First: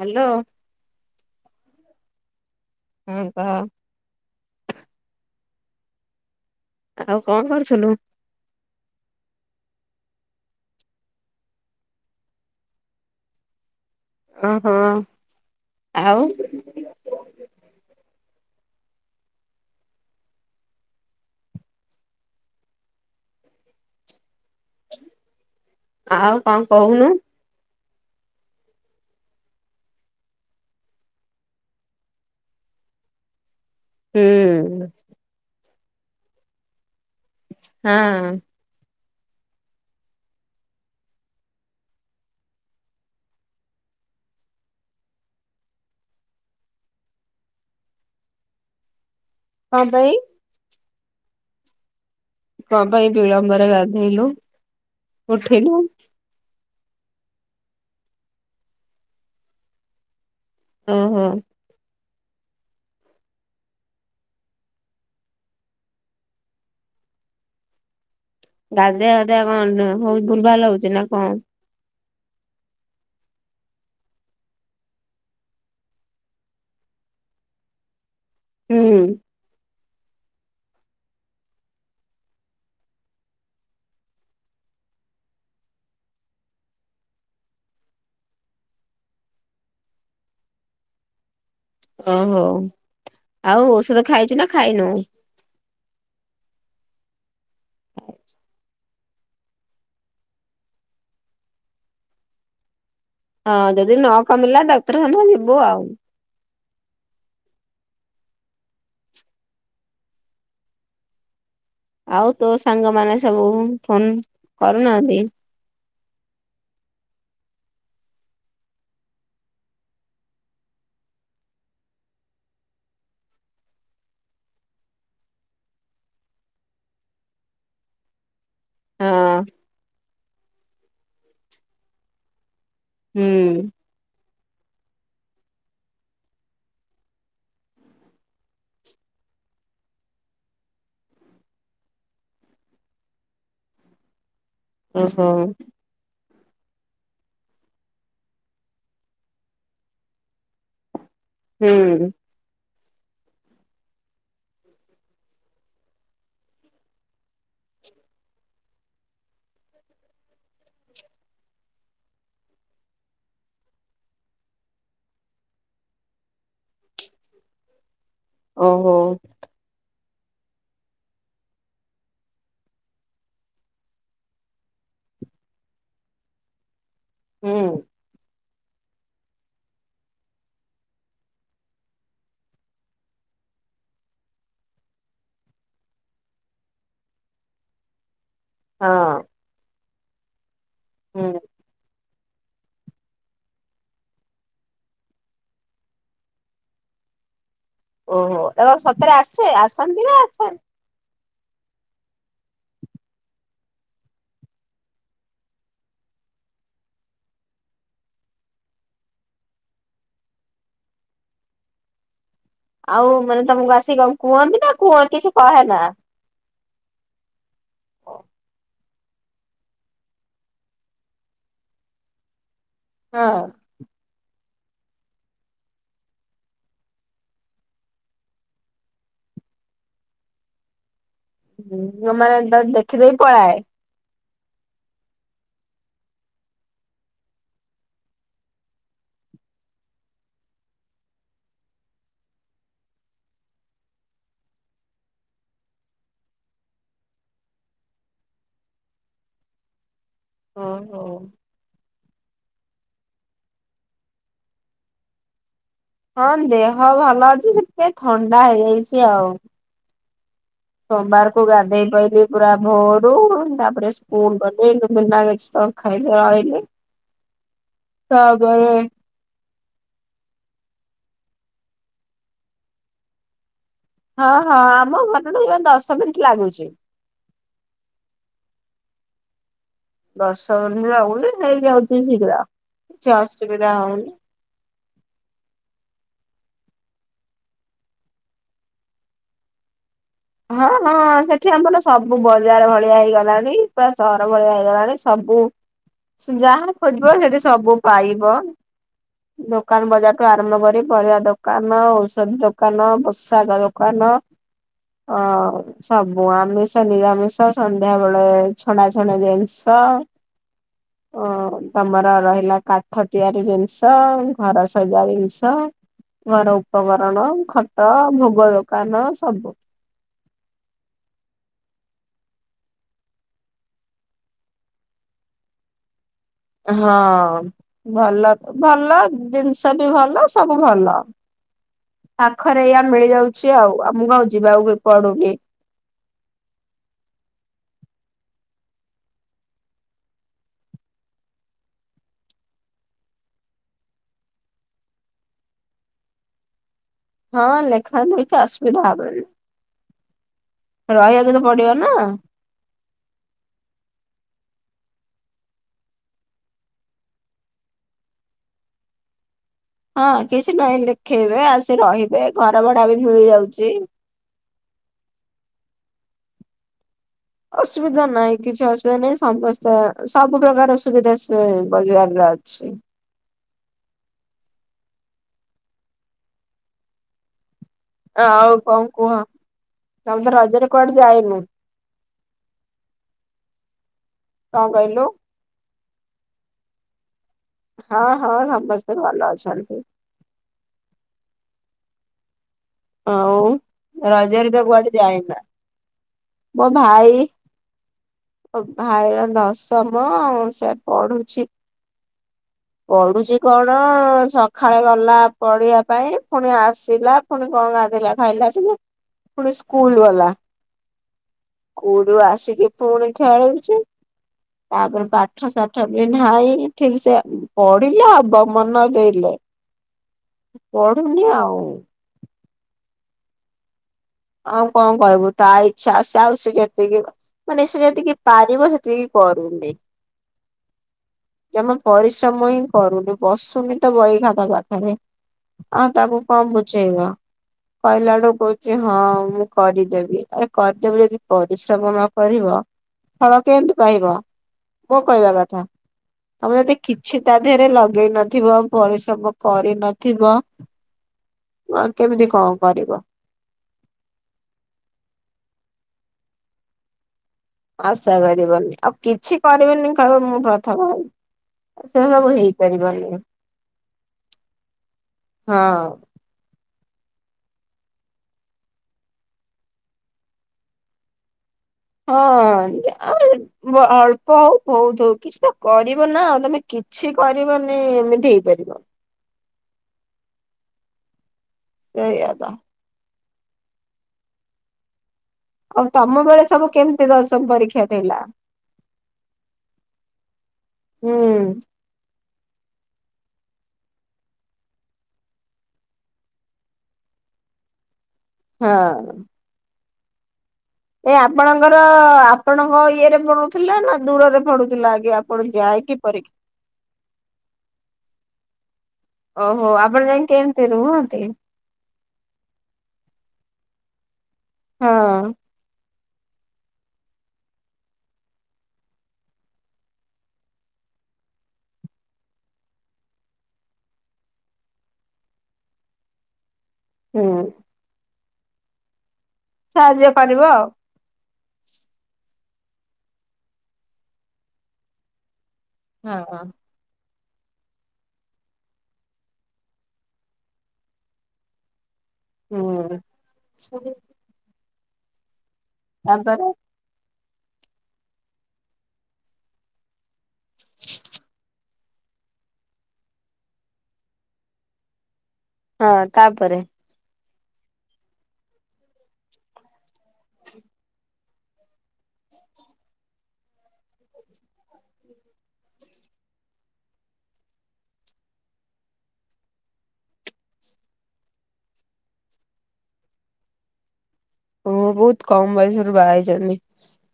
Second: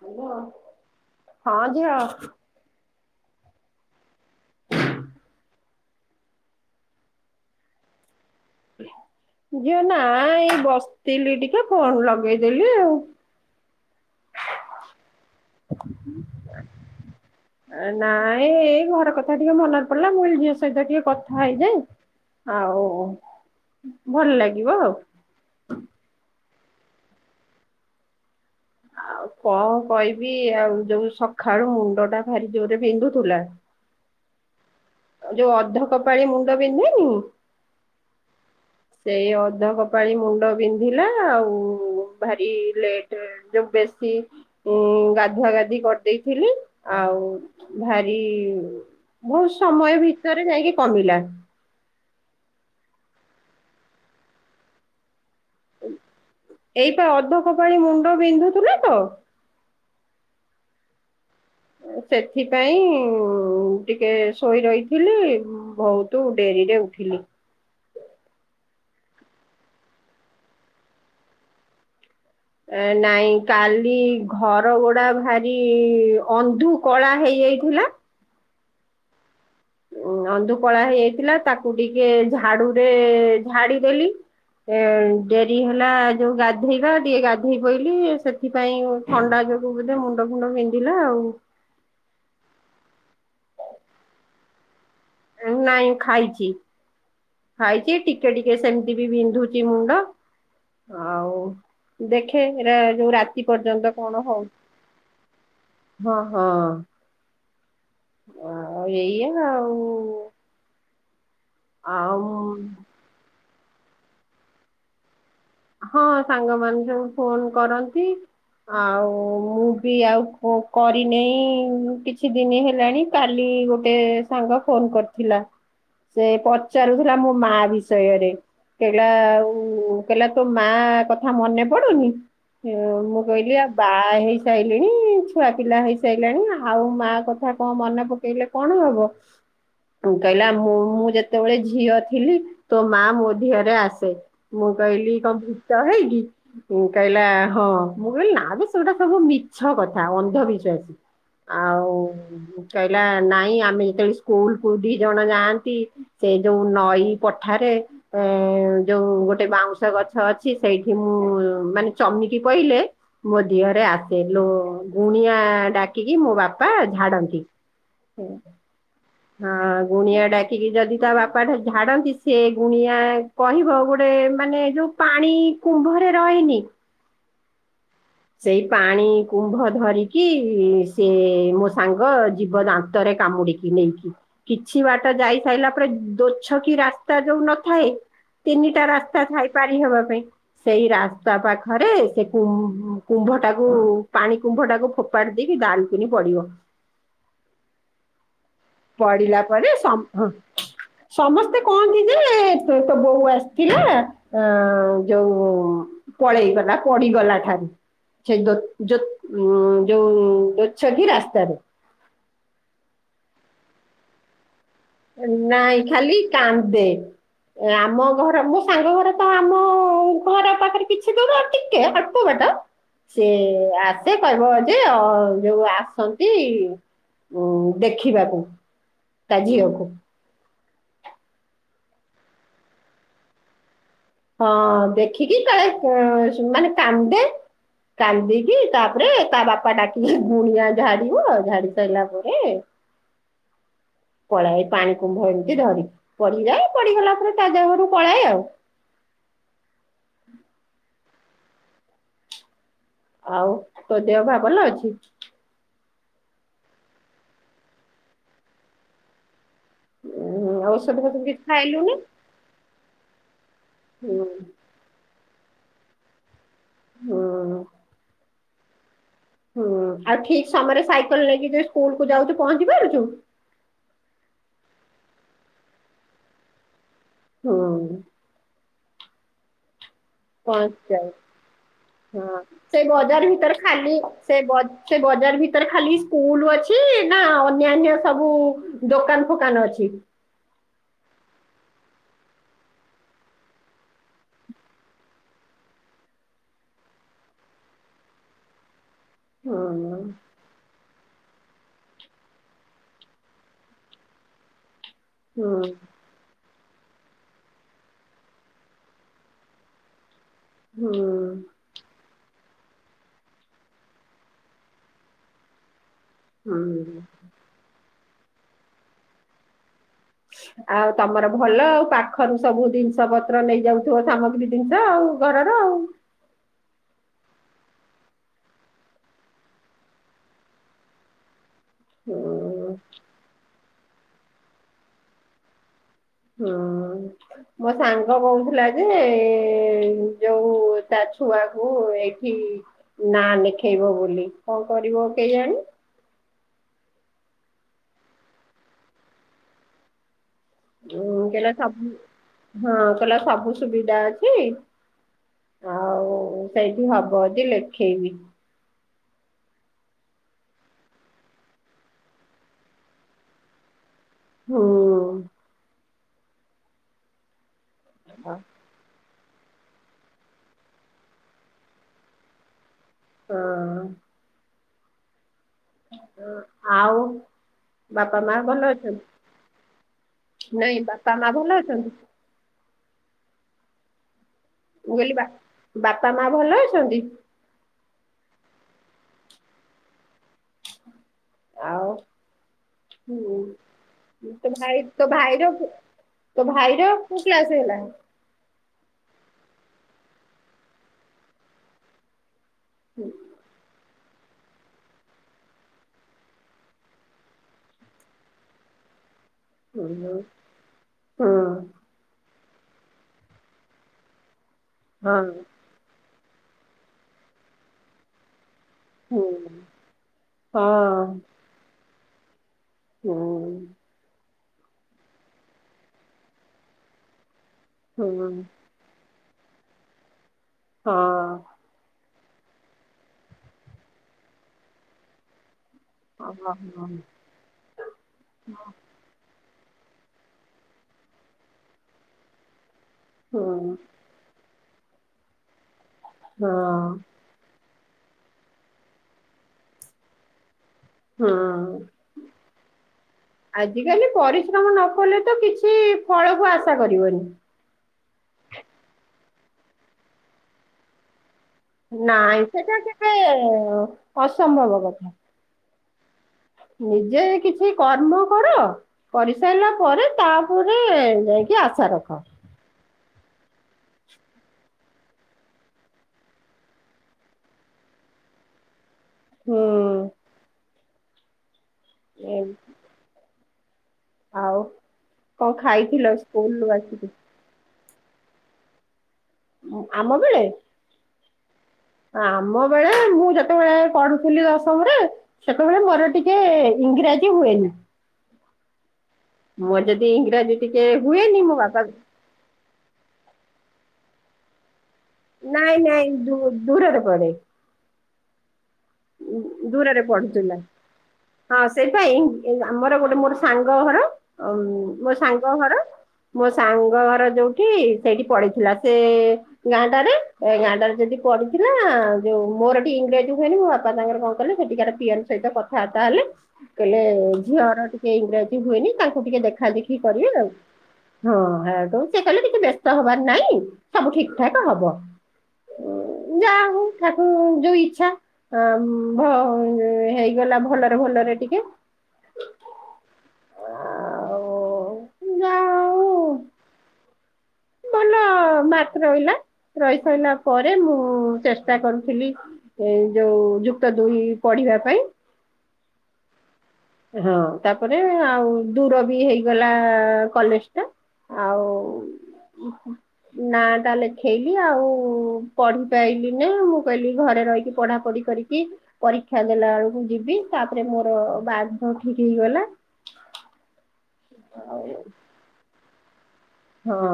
Hello ହଁ ଝିଅ। ହୁଁ କହ। [unintelligible] ଆଉ କଣ କରୁଥିଲୁ? ଝିଅ ନାଇଁ ଏଇ ବସିଥିଲି ଟିକେ ଫୋନ ଲଗେଇଦେଲି ଆଉ ଓହୋ, ଆଉ ନାଇଁ ଏଇ ଘର କଥା ଟିକେ ମନରେ ପଡିଲା ମୁଇ ଝିଅ ସହିତ ଟିକେ କଥା ହେଇଯାଏ। ଆଉ, ଭଲ ଲାଗିବ। ଆଉ। ଆଉ କଣ କହୁନୁ? ଆଉ କଣ କହିବି? ଆଉ ଯୋଉ ସକାଳୁ ମୁଣ୍ଡ ଟା ଭାରି ଜୋରରେ ବିନ୍ଧୁଥିଲା। ହୁଁ ଯୋଉ ଅଧ କପାଳି ମୁଣ୍ଡ ବିନ୍ଧେନି ଆଁ ସେଇ ଅଧ କପାଳି ମୁଣ୍ଡ ବିନ୍ଧିଲା ଆଉ ଭାରି ଲେଟରେ ଯଉ ବେଶୀ ଉଁ ଗାଧୁଆ ଗାଧୁ କରିଦେଇଥିଲି ଆଉ ଭାରି ବହୁତ କଣ ସମୟ ପାଇଁ ଭିତରେ ଯାଇକି କମିଲା। କଣ ପାଇଁ ବିଳମ୍ବରେ ଗାଧେଇଲୁ, ଉଠିଲୁ? ଏଇ ପାଇଁ ଅଧ କପାଳି ମୁଣ୍ଡ ବିନ୍ଧୁୁଥିଲା ତ ଓ ହୋ ସେଥିପାଇଁ ଟିକେ ଶୋଇ ରହିଥିଲି, ବହୁତ ତୁ ଡେରିରେ ଉଠିଲି। ଗାଧିଆ ଗାଧିଆ କଣ ହଉତ ଭୁଲ ଭଲ ଲାଗୁଛି ନା କଣ? ଏ ନାଇଁ କାଲି ଘର ଗୋଡା ଭାରି ଅନ୍ଧୁକଳା ହେଇଯାଇଥିଲା। ହୁଁ ଉ ଅନ୍ଧୁକଳା ହେଇଯାଇଥିଲା, ତାକୁ ଟିକେ ଝାଡୁରେ ଝାଡି ଦେଲି। ଏ ଡେରି ହେଲା ଯୋଉ ଗାଧେଇବା, ଟିକେ ଗାଧେଇ ପଇଲି ସେ ଏଥିପାଇଁ ଥଣ୍ଡା ଯୋଗୁ ବୋଧେ ମୁଣ୍ଡ ଫୁଣ୍ଡ ବିନ୍ଧିଲା ଆଉ। ଓହୋ, ଆଉ ଔଷଧ ଖାଇଛୁ ନା ଖାଇନୁ। ନାଇଁ ଖାଇଛି, ଖାଇଛି ଟିକେ ଟିକେ ସେମତି ବି ବିନ୍ଧୁଛି ମୁଣ୍ଡ ଆଉ ଦେଖେ ଯୋଉ ରାତି ହଁ ପର୍ଯ୍ୟନ୍ତ ଯଦି ନ କଣ ହଉ କମିଲା ଡକ୍ତରଖାନା ଯିବୁ ଆଉ ହଁ ହଁ ହଁ, ଏଇୟା ଆଉ ଆଉ ତୋ ସାଙ୍ଗମାନେ ସବୁ ଫୋନ କରୁନାହାନ୍ତି? ହଁ ସାଙ୍ଗ ମାନେ ସବୁ ଫୋନ କରନ୍ତି। ଆଉ ମୁଁ ବି ଆଉ କରିନେଇ କିଛି ଦିନ ହେଲାଣି। କାଲି ଗୋଟେ ସାଙ୍ଗ ଫୋନ କରିଥିଲା। ସେ ପଚାରୁଥିଲା ମୋ ମା ବିଷୟରେ। କହିଲ ହଁ ଆଉ କହିଲା ତୋ ମା କଥା ମନେ ପଡୁନି। ହଁ ମୁଁ କହିଲି ଆ ହୁଁ। ବା ହେଇସାରିଲିଣି ଛୁଆ ପିଲା ହେଇସାରିଲାଣି ଆଉ ମାଆ କଥା କଣ ମନେ ପକେଇଲେ କଣ ହବ। କହିଲା ମୁଁ ମୁଁ ଯେତେବେଳେ ଝିଅ ଥିଲି ତୋ ମା ମୋ ଦେହରେ ଆସେ। ମୁଁ କହିଲି ଓହୋ କଣ ଭୂତ ହେଇକି? କହିଲା ହଁ ମୁଁ କହିଲି ନା ବେ ସେଉଟା ସବୁ ମିଛ କଥା ଅନ୍ଧବିଶ୍ୱାସ। ହୁଁ କହିଲା ନାଇଁ ଆମେ ଯେତେବେଳେ ସ୍କୁଲ କୁ ଦି ଜଣ ଯାଆନ୍ତି। ସେ ଯୋଉ ନଈ ପଠାରେ ଏ ଯୋଉ ଗୋଟେ ବାଉଁଶ ଗଛ। ଛ ଅଛି ସେଇଠି ମୁଁ ମାନେ ଚମକି ପାଇଲେ ମୋ ଦିହରେ ଆସେ ଲୋ ଗୁଣିଆ ଡାକିକି ମୋ ବାପା ଝାଡନ୍ତି। ହୁଁ ଓହୋ। ହଁ ଗୁଣିଆ ଡାକିକି ଯଦି ତା ବାପା ଟା ଝାଡନ୍ତି ସେ ଗୁଣିଆ କହିବ ଗୋଟେ ମାନେ ଯୋଉ ପାଣି କୁମ୍ଭରେ ରହିନି। ହୁଁ। ସେଇ ପାଣି କୁମ୍ଭ ଧରିକି ସେ ମୋ ସାଙ୍ଗ ଜୀବ ଦାନ୍ତରେ କାମୁଡିକି? ନେଇକି କିଛି ବାଟ ଯାଇ ସାରିଲା ପରେ ଦୋ ଛକି ରାସ୍ତା ଯୋଉ ନଥାଏ। ତିନିଟା ହଁ ରାସ୍ତା ଥାଇପାରି ହେବା ପାଇଁ ସେଇ ହୁଁ। ରାସ୍ତା ପାଖରେ ସେକୁ କୁମ୍ଭ ଟାକୁ ପାଣି କୁମ୍ଭ ଟାକୁ ଫୋପାଡି ଦେଇକି ଡାଲକୁିନି ପଡିବ। ଓହୋ ଏବଂ ସତ୍ ପଡିଲା ପରେ ସମ୍ ସମସ୍ତେ କହନ୍ତି ଯେ ତ ତୋ ବୋଉ ଆସିଥିଲା ଆ ଯୋଉ ପଳେଇଗଲା ପଡିଗଲା ଠାରୁ ସେ ଦତ୍ ଯୋତ୍ ଯୋଉ ଦୋ ଛକି ରାସ୍ତାରେ। ଆଉ ମାନେ ତମକୁ ଆସିକି କଣ କୁହନ୍ତି ନା କୁହନ୍ତି କିଛି କହେ ନା। ନାଇଁ ଖାଲି କାନ୍ଦେ। ଆମ ଘରକୁ ତାଙ୍କ ଘରେ ତ ଆମ ଘର ପାଖରେ କିଛି ଦୁର ଟିକେ ଅଳ୍ପ ପ ବାଟ ହଁ। ସେ ଆ ମତ କହିବ ଯେ ଯୋଉ ଆସନ୍ତି ଉ ଦେଖିବାକୁ। ତା ଝିଅ କୁ। ରମା ନା ତ ଦେଖି ଦେଇ ପଳାଏ। ହଁ ଦେଖିକି କାଳେ ମାନେ କାନ୍ଦେ। କାନ୍ଦିକି ତାପରେ ତା ବାପା ଡାକି ଗୁଣିଆ ଝାଡିବ ଝାଡି ସାରିଲା ପରେ ପଳାଏ ପାଣି କୁମ୍ଭ ଏମିତି ଧରି ପଡିିଯାଏ ପଡିିଗଲା ପରେ ତା ଦେହରୁ ପଳାଏ ଆଉ। ହଁ ହଁ। ଆଉ ତୋ ଦେହ ବାହା ଭଲ ଅଛି। ହଁ ଦେହ ଭଲ ଅଛି ସେଥିପାଇଁ ଥଣ୍ଡା ହେଇଯାଇଛି ଆଉ। ହୁଁ ହୁଁ ଆଉ ସୋମବାରକୁ ଗାଧେଇ ପଇଲିି ପୁରା ଭୋରୁ ତାପରେ ହୁଁ ସ୍କୁଲୁ ଗଲି। ମୁଁ କହିଲି ନା ମିକ୍ଚର ଖାଇଲେ ଆଇଲି। ହୁଁ। କାହାକୁ କହିବି। ହୁଁ ଆଉ ଠିକ ସମୟରେ ସାଇକେଲ ନେଇକି ଯେ ସ୍କୁଲ କୁ ଯାଉଛୁ ପହଞ୍ଚି ପାରୁଛୁ। ହଁ ହଁ ଆମ ଘରଠୁ ପୁରା ଦଶ ମିନିଟ୍ ଲାଗୁଛି। ହୁଁ। ଦଶ ମିନିଟ୍ ପହଁଚି ଲାଗୁନି ହେଇଯାଉଛି ଯାଉ ହଁ ଶୀଘ୍ର। ସେ କିଛି ବଜାର ଭିତରେ ଅସୁବିଧା ଖାଲି ହଉନି। ସେ ବ ସେ ବଜାର ଭିତରେ ଖାଲି ସ୍କୁଲ ଅଛି ନା ଅନ୍ୟାନ୍ୟ ସବୁ ଦୋକାନ ଫୋକାନ ଅଛି। ହଁ ହଁ ସେଠି ଆମର ସବୁ ବଜାର ଭଳିଆ ହେଇଗଲାଣି ପୁରା ସହର ଭଳିଆ ହେଇଗଲାଣି ସବୁ ଯାହା ଖୋଜିବ ସେଠି ସବୁ ପାଇବ ଦୋକାନ ହଁ ବଜାରଠୁ ଆ କାମ କରି ପରିବା ଦୋକାନ ଔଷଧ ଦୋକାନ ପୋଷାକ ଦୋକାନ ଓ ହୁଁ ସବୁ ଆମେ ନିରାମିଷ ସନ୍ଧ୍ୟା ବେଳେ ଛଣା ଛଣି ଜିନିଷ। ହୁଁ। ଅ ତମର ରହିଲା କାଠ ତିଆରି ଜିନିଷ ଘର ସଜା ଜିନିଷ। ଘର ହୁଁ ଉପକରଣ ଖଟ ଭୋଗ ଦୋକାନ ସବୁ। ଆଉ ତମର ଭଲ ପାଖରୁ ସବୁ ଜିନିଷ ପତ୍ର ନେଇଯାଉଥିବ ସାମଗ୍ରୀ ଜିନିଷ ଆଉ। ଘରର ଆଉ। ହଁ ଭଲ ଭଲ ଜିନିଷ ବି ଭଲ ସବୁ ଭଲ। ହୁଁ ପାଖରେ ଏଇୟା ମିଳିଯାଉଛି ଆଉ ଆମକୁ ଆଉ ଯିବାକୁ ପଡୁନି। [inaudible] ମୋ ସାଙ୍ଗ କହୁଥିଲା ଯେ, ଯଉ ତା ଛୁଆକୁ ଏଠି ନା ନେଖେଇବ ବୋଲି, କ'ଣ କରିବ କେଜାଣି? ହଁ ଲେଖା ଅସ୍‌ବିଧା ହବନି। ରହିବାକୁ ତ ପଡିବ ନା। ହଁ କ--ଲା ସବୁ ସୁବିଦା ଅଛି। ଆଉ ସେଇଠି ହବ ଦି ଲେଖେଇବି। ହଁ କି---ନାହିଁ ଲେଖେଇବେ, ଆସି ରହିବେ, ଘର ଭଡ଼ା ବି ମିଳି ଯାଉଚି। [inaudible] ଅସୁବିଧା ହଁ। ନାହିଁ କିଛି। ସମସ୍ତ ସବୁ ପ୍ରକାର ସୁବିଧା ସେ ବଜାର୍ ରେ ଅଛି। [inaudible] [inaudible] ବାପା-ମା ଆଉ ଭଲ କଣ ଅଛନ୍ତି, କୁହ ତମେ ତ ରଜରେ ନାଇଁ କୁଆଡେ ବାପା-ମା ଯାଇନୁ ଭଲ ଅଛନ୍ତି? କଣ ମୁଁ କହିଲୁ? କଇଲି ବା ବାପା-ମା ଭଲ ଅଛନ୍ତି? ହଁ ହଁ, ସମସ୍ତେ ଭଲ ଅଛନ୍ତି। ଆଉ ରଜରେ ତ କୁଆଡେ ଯାଇନା। [inaudible] ତୋ ମୋ ଭାଇର ଭାଇ କ୍ଲାସ୍‌ ହେଲା? ଭାଇର ଦଶମ ସେ ପଢୁଛି। ହୁଁ ପଢୁଛି କ'ଣ ସଖାଳେ ଗଲା ପଢ଼ିବା ପାଇଁ, ଫୁଣି ଆସିଲା ଫୁଣି କ'ଣ ଗାଧେଇଲା ଖାଇଲା ଟିକେ ଫୁଣି ସ୍କୁଲ୍‌ ହୁଁ ଗଲା। ହଁ ଆସିକି ପୁଣି ଖେଳୁଚି। ତା'ପରେ ପାଠ ସା ଠିକ୍ ସେ ପଢ଼ିଲେ ହବ। ମନ ଲେ ହୁଁ ହଁ ପଢୁନି ଆଉ। [inaudible] ଆଉ ଙ୍କ କହିବୁ? ତା ଇଚ୍ଛା ସେ ଆଉ ସେ ଯେତିକି ମାନେ ସେ ହୁଁ ଯେତିକି ପାରିବ। ସେ [inaudible] ହଁ! ଜମା ପରିଶ୍ରମ ହିଁ କରୁନି, ବସୁନି ତ ବହି ଖାତା ପାଖେରେ। [inaudible] ହଁ ମୁଁ ହଁ କରିଦେବି, ଆରେ ଯଦି ପରିଶ୍ରମ ନ କରିବ। ହଁ ଫଳ କେନ୍ତି ହଁ। ପାଇବ? ମୋ କହିବା କଥା ତମେ ଯଦି କିଛି ତା 'ଦେହେରେ ଲଗେଇ ନଥିବ, ପରିଶ୍ରମ କରିନଥିବ। ହଁ। କେମିତି ଙ୍କ କରିବ? ଆଜିକାଲି ପରିଶ୍ରମ ନ କଲେ ତ କିଛି ଫଳକୁ ଆଶା କରିବନି। ଆଶା କରିବନି, ଆଉ କିଛି କରିବନି କହିବ ମୁଁ ପ୍ରଥମ ସେ ସବୁ ନାଇଁ, ସେଟା ହେଇପାରିବନି ଟିକେ ଅସମ୍ଭବ କଥା। ହଁ! ନିଜେ କିଛି କର୍ମ କର। କରି ସାଇଲା ପରେ ତା'ପରେ ଯାଇକି ଆ [inaudible] ଅଳ୍ପ ହଉ ଭଉତ୍ ହଉ କିଛି ତ କରିବ ନା, ତମେ କିଛି କରିବନି ଏମିତି ହେଇପାରିବ। [inaudible] ଏ [inaudible] ଆଉ ଙ୍କ ଆଉ ଖାଇଥିଲ ତମ ବେଳେ ସ୍କୁଲ୍ ସବୁ ରୁୁ ଆସିକି? [inaudible] ଆମ ବେଳେ। ହୁଁ। ଆମ ବେଳେ ମୁଁ ଯେତବଳେ ପଢୁଥିଲି ଦଶମ୍‌ରେ। ସେତବେଳେ ମୋର ଟିକେ ଇଂରାଜୀ ହୁଏନି। [inaudible] ମୋର ଯଦି ଇଂରାଜୀ ଟିକେ ଏ ହୁଏନି ମୋ ଆପଣଙ୍କର ବାପା ଆପଣଙ୍କ ଇଏରେ ପଡୁଥିଲା ନା ଦୂରରେ ପଡୁଥିଲା ଆଜ୍ଞା। ନାଇଁ ନାଇଁ ଦୂରରେ ପଢେ। ଓହୋ ଦୂରରେ ଆପଣ ଯାଇକି ପଢୁଥିଲା କେମିତି ରୁହନ୍ତି? ହଁ ସେଇପାଇଁ ଆମର ଗୋଟେ ମୋର ସାଙ୍ଗ ଘର ହଁ ମୋ ସାଙ୍ଗ ଘର ମୋ ସାଙ୍ଗ ଘର ଯୋଉଠି ସେଇଠି ପଡିିଥିଲା ସେ ଗାଁଟାରେ ଏ ଗାଁଟାରେ ଯଦି ପଢିଥିଲା ଯୋଉ ମୋର ଏଠି ଇଂରେଜୀ କୁ ହୁଅନି ମୋ ବା ବାପା ତାଙ୍କର କଣ କଲେ ସେଠିକାର ପିଅନ ସହିତ କଥାବାର୍ତା ହେଲେ କହିଲେ ହୁଁ ଝିଅର ଟେ ଇଂରାଜ ହୁଏନି ତାଙ୍କୁ ଟିକେ ଦେଖ। ସାହାଯ୍ୟ କରିବ ଆଉ। ହଁ ଆ ସେ କହିଲେ ଟିକେ ବ୍ୟସ୍ତ ହବାର ନାଇଁ ସବୁ ଠିକ ଠାକ ହବ। ଯା ହଉ ଠାକୁ ଯୋଉ ଇଚ୍ଛା। ଆ ହେଇଗଲା ଭଲରେ ଭଲରେ ଟିକେ ହୁଁ ଆଉ ଯାହା ହଉ ତାପରେ ଭଲ ମାର୍କ ରହିଲା ରହି ସାରିଲା ପରେ ମୁଁ ଚେଷ୍ଟା କରୁଥିଲି ଏ ଯୋଉ ଯୁକ୍ତ ଦୁଇ ପଢିବା ପାଇଁ ହଁ ତାପରେ ହଁ ତାପରେ ଆଉ ଦୂର ବି ହେଇଗଲା କଲେଜ ଟା ଆଉ ନା ତା ଲେଖେଇଲି ଆଉ ପଢିପାଇଲିନି ମୁଁ କହିଲି ଘରେ ରହିକି ପଢା ପଢି କରିକି ପରୀକ୍ଷା ଦେଲା ବେଳକୁ ଯିବି ତାପରେ ମୋର ବାହାଘର ଠିକ ହେଇଗଲା। ହ ଆଉ ବହୁତ କମ ବୟସରୁ ବାହ ହେଇଚ ତୁମେ। ହଁ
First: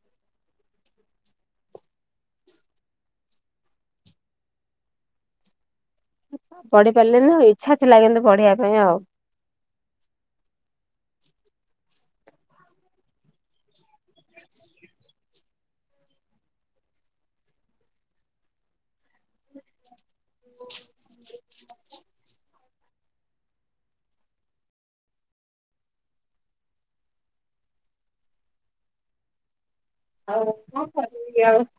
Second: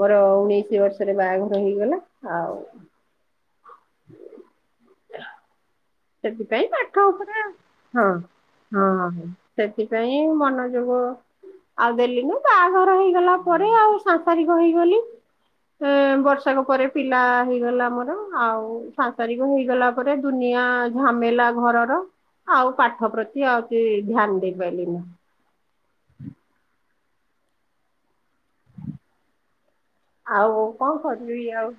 ମୋର ଉଣେଇଶି ବର୍ଷରେ ବାହାଘର ହେଇଗଲା ଆଉ ସେଥିପାଇଁ ପଢି ପାଠ ପାରିଲେନି ଆଉ ଉପରେ ଇଚ୍ଛା ଥିଲା ହଁ କିନ୍ତୁ ପଢିବା ପାଇଁ ଆଉ। ହଁ ସେଥିପାଇଁ ମନୋଯୋଗ ଆଉ ଦେଲି ନୁ ବାହାଘର ହେଇଗଲା ପରେ ଆଉ ସାଂସାରିକ ହେଇଗଲି। ଏ ବର୍ଷକ ପରେ ପିଲା ହେଇଗଲା ଆମର ଆଉ ସାଂସାରିକ ହେଇଗଲା ରେ ଦୁନିଆ ଝାମେଲା ଘରର। ଆଉ ପାଠ ପ୍ରତି ଆଉ କି ଧ୍ୟାନ ଦେଇପାରିଲିନି। ଆଉ କଣ କରିଲୁ ଆଉ?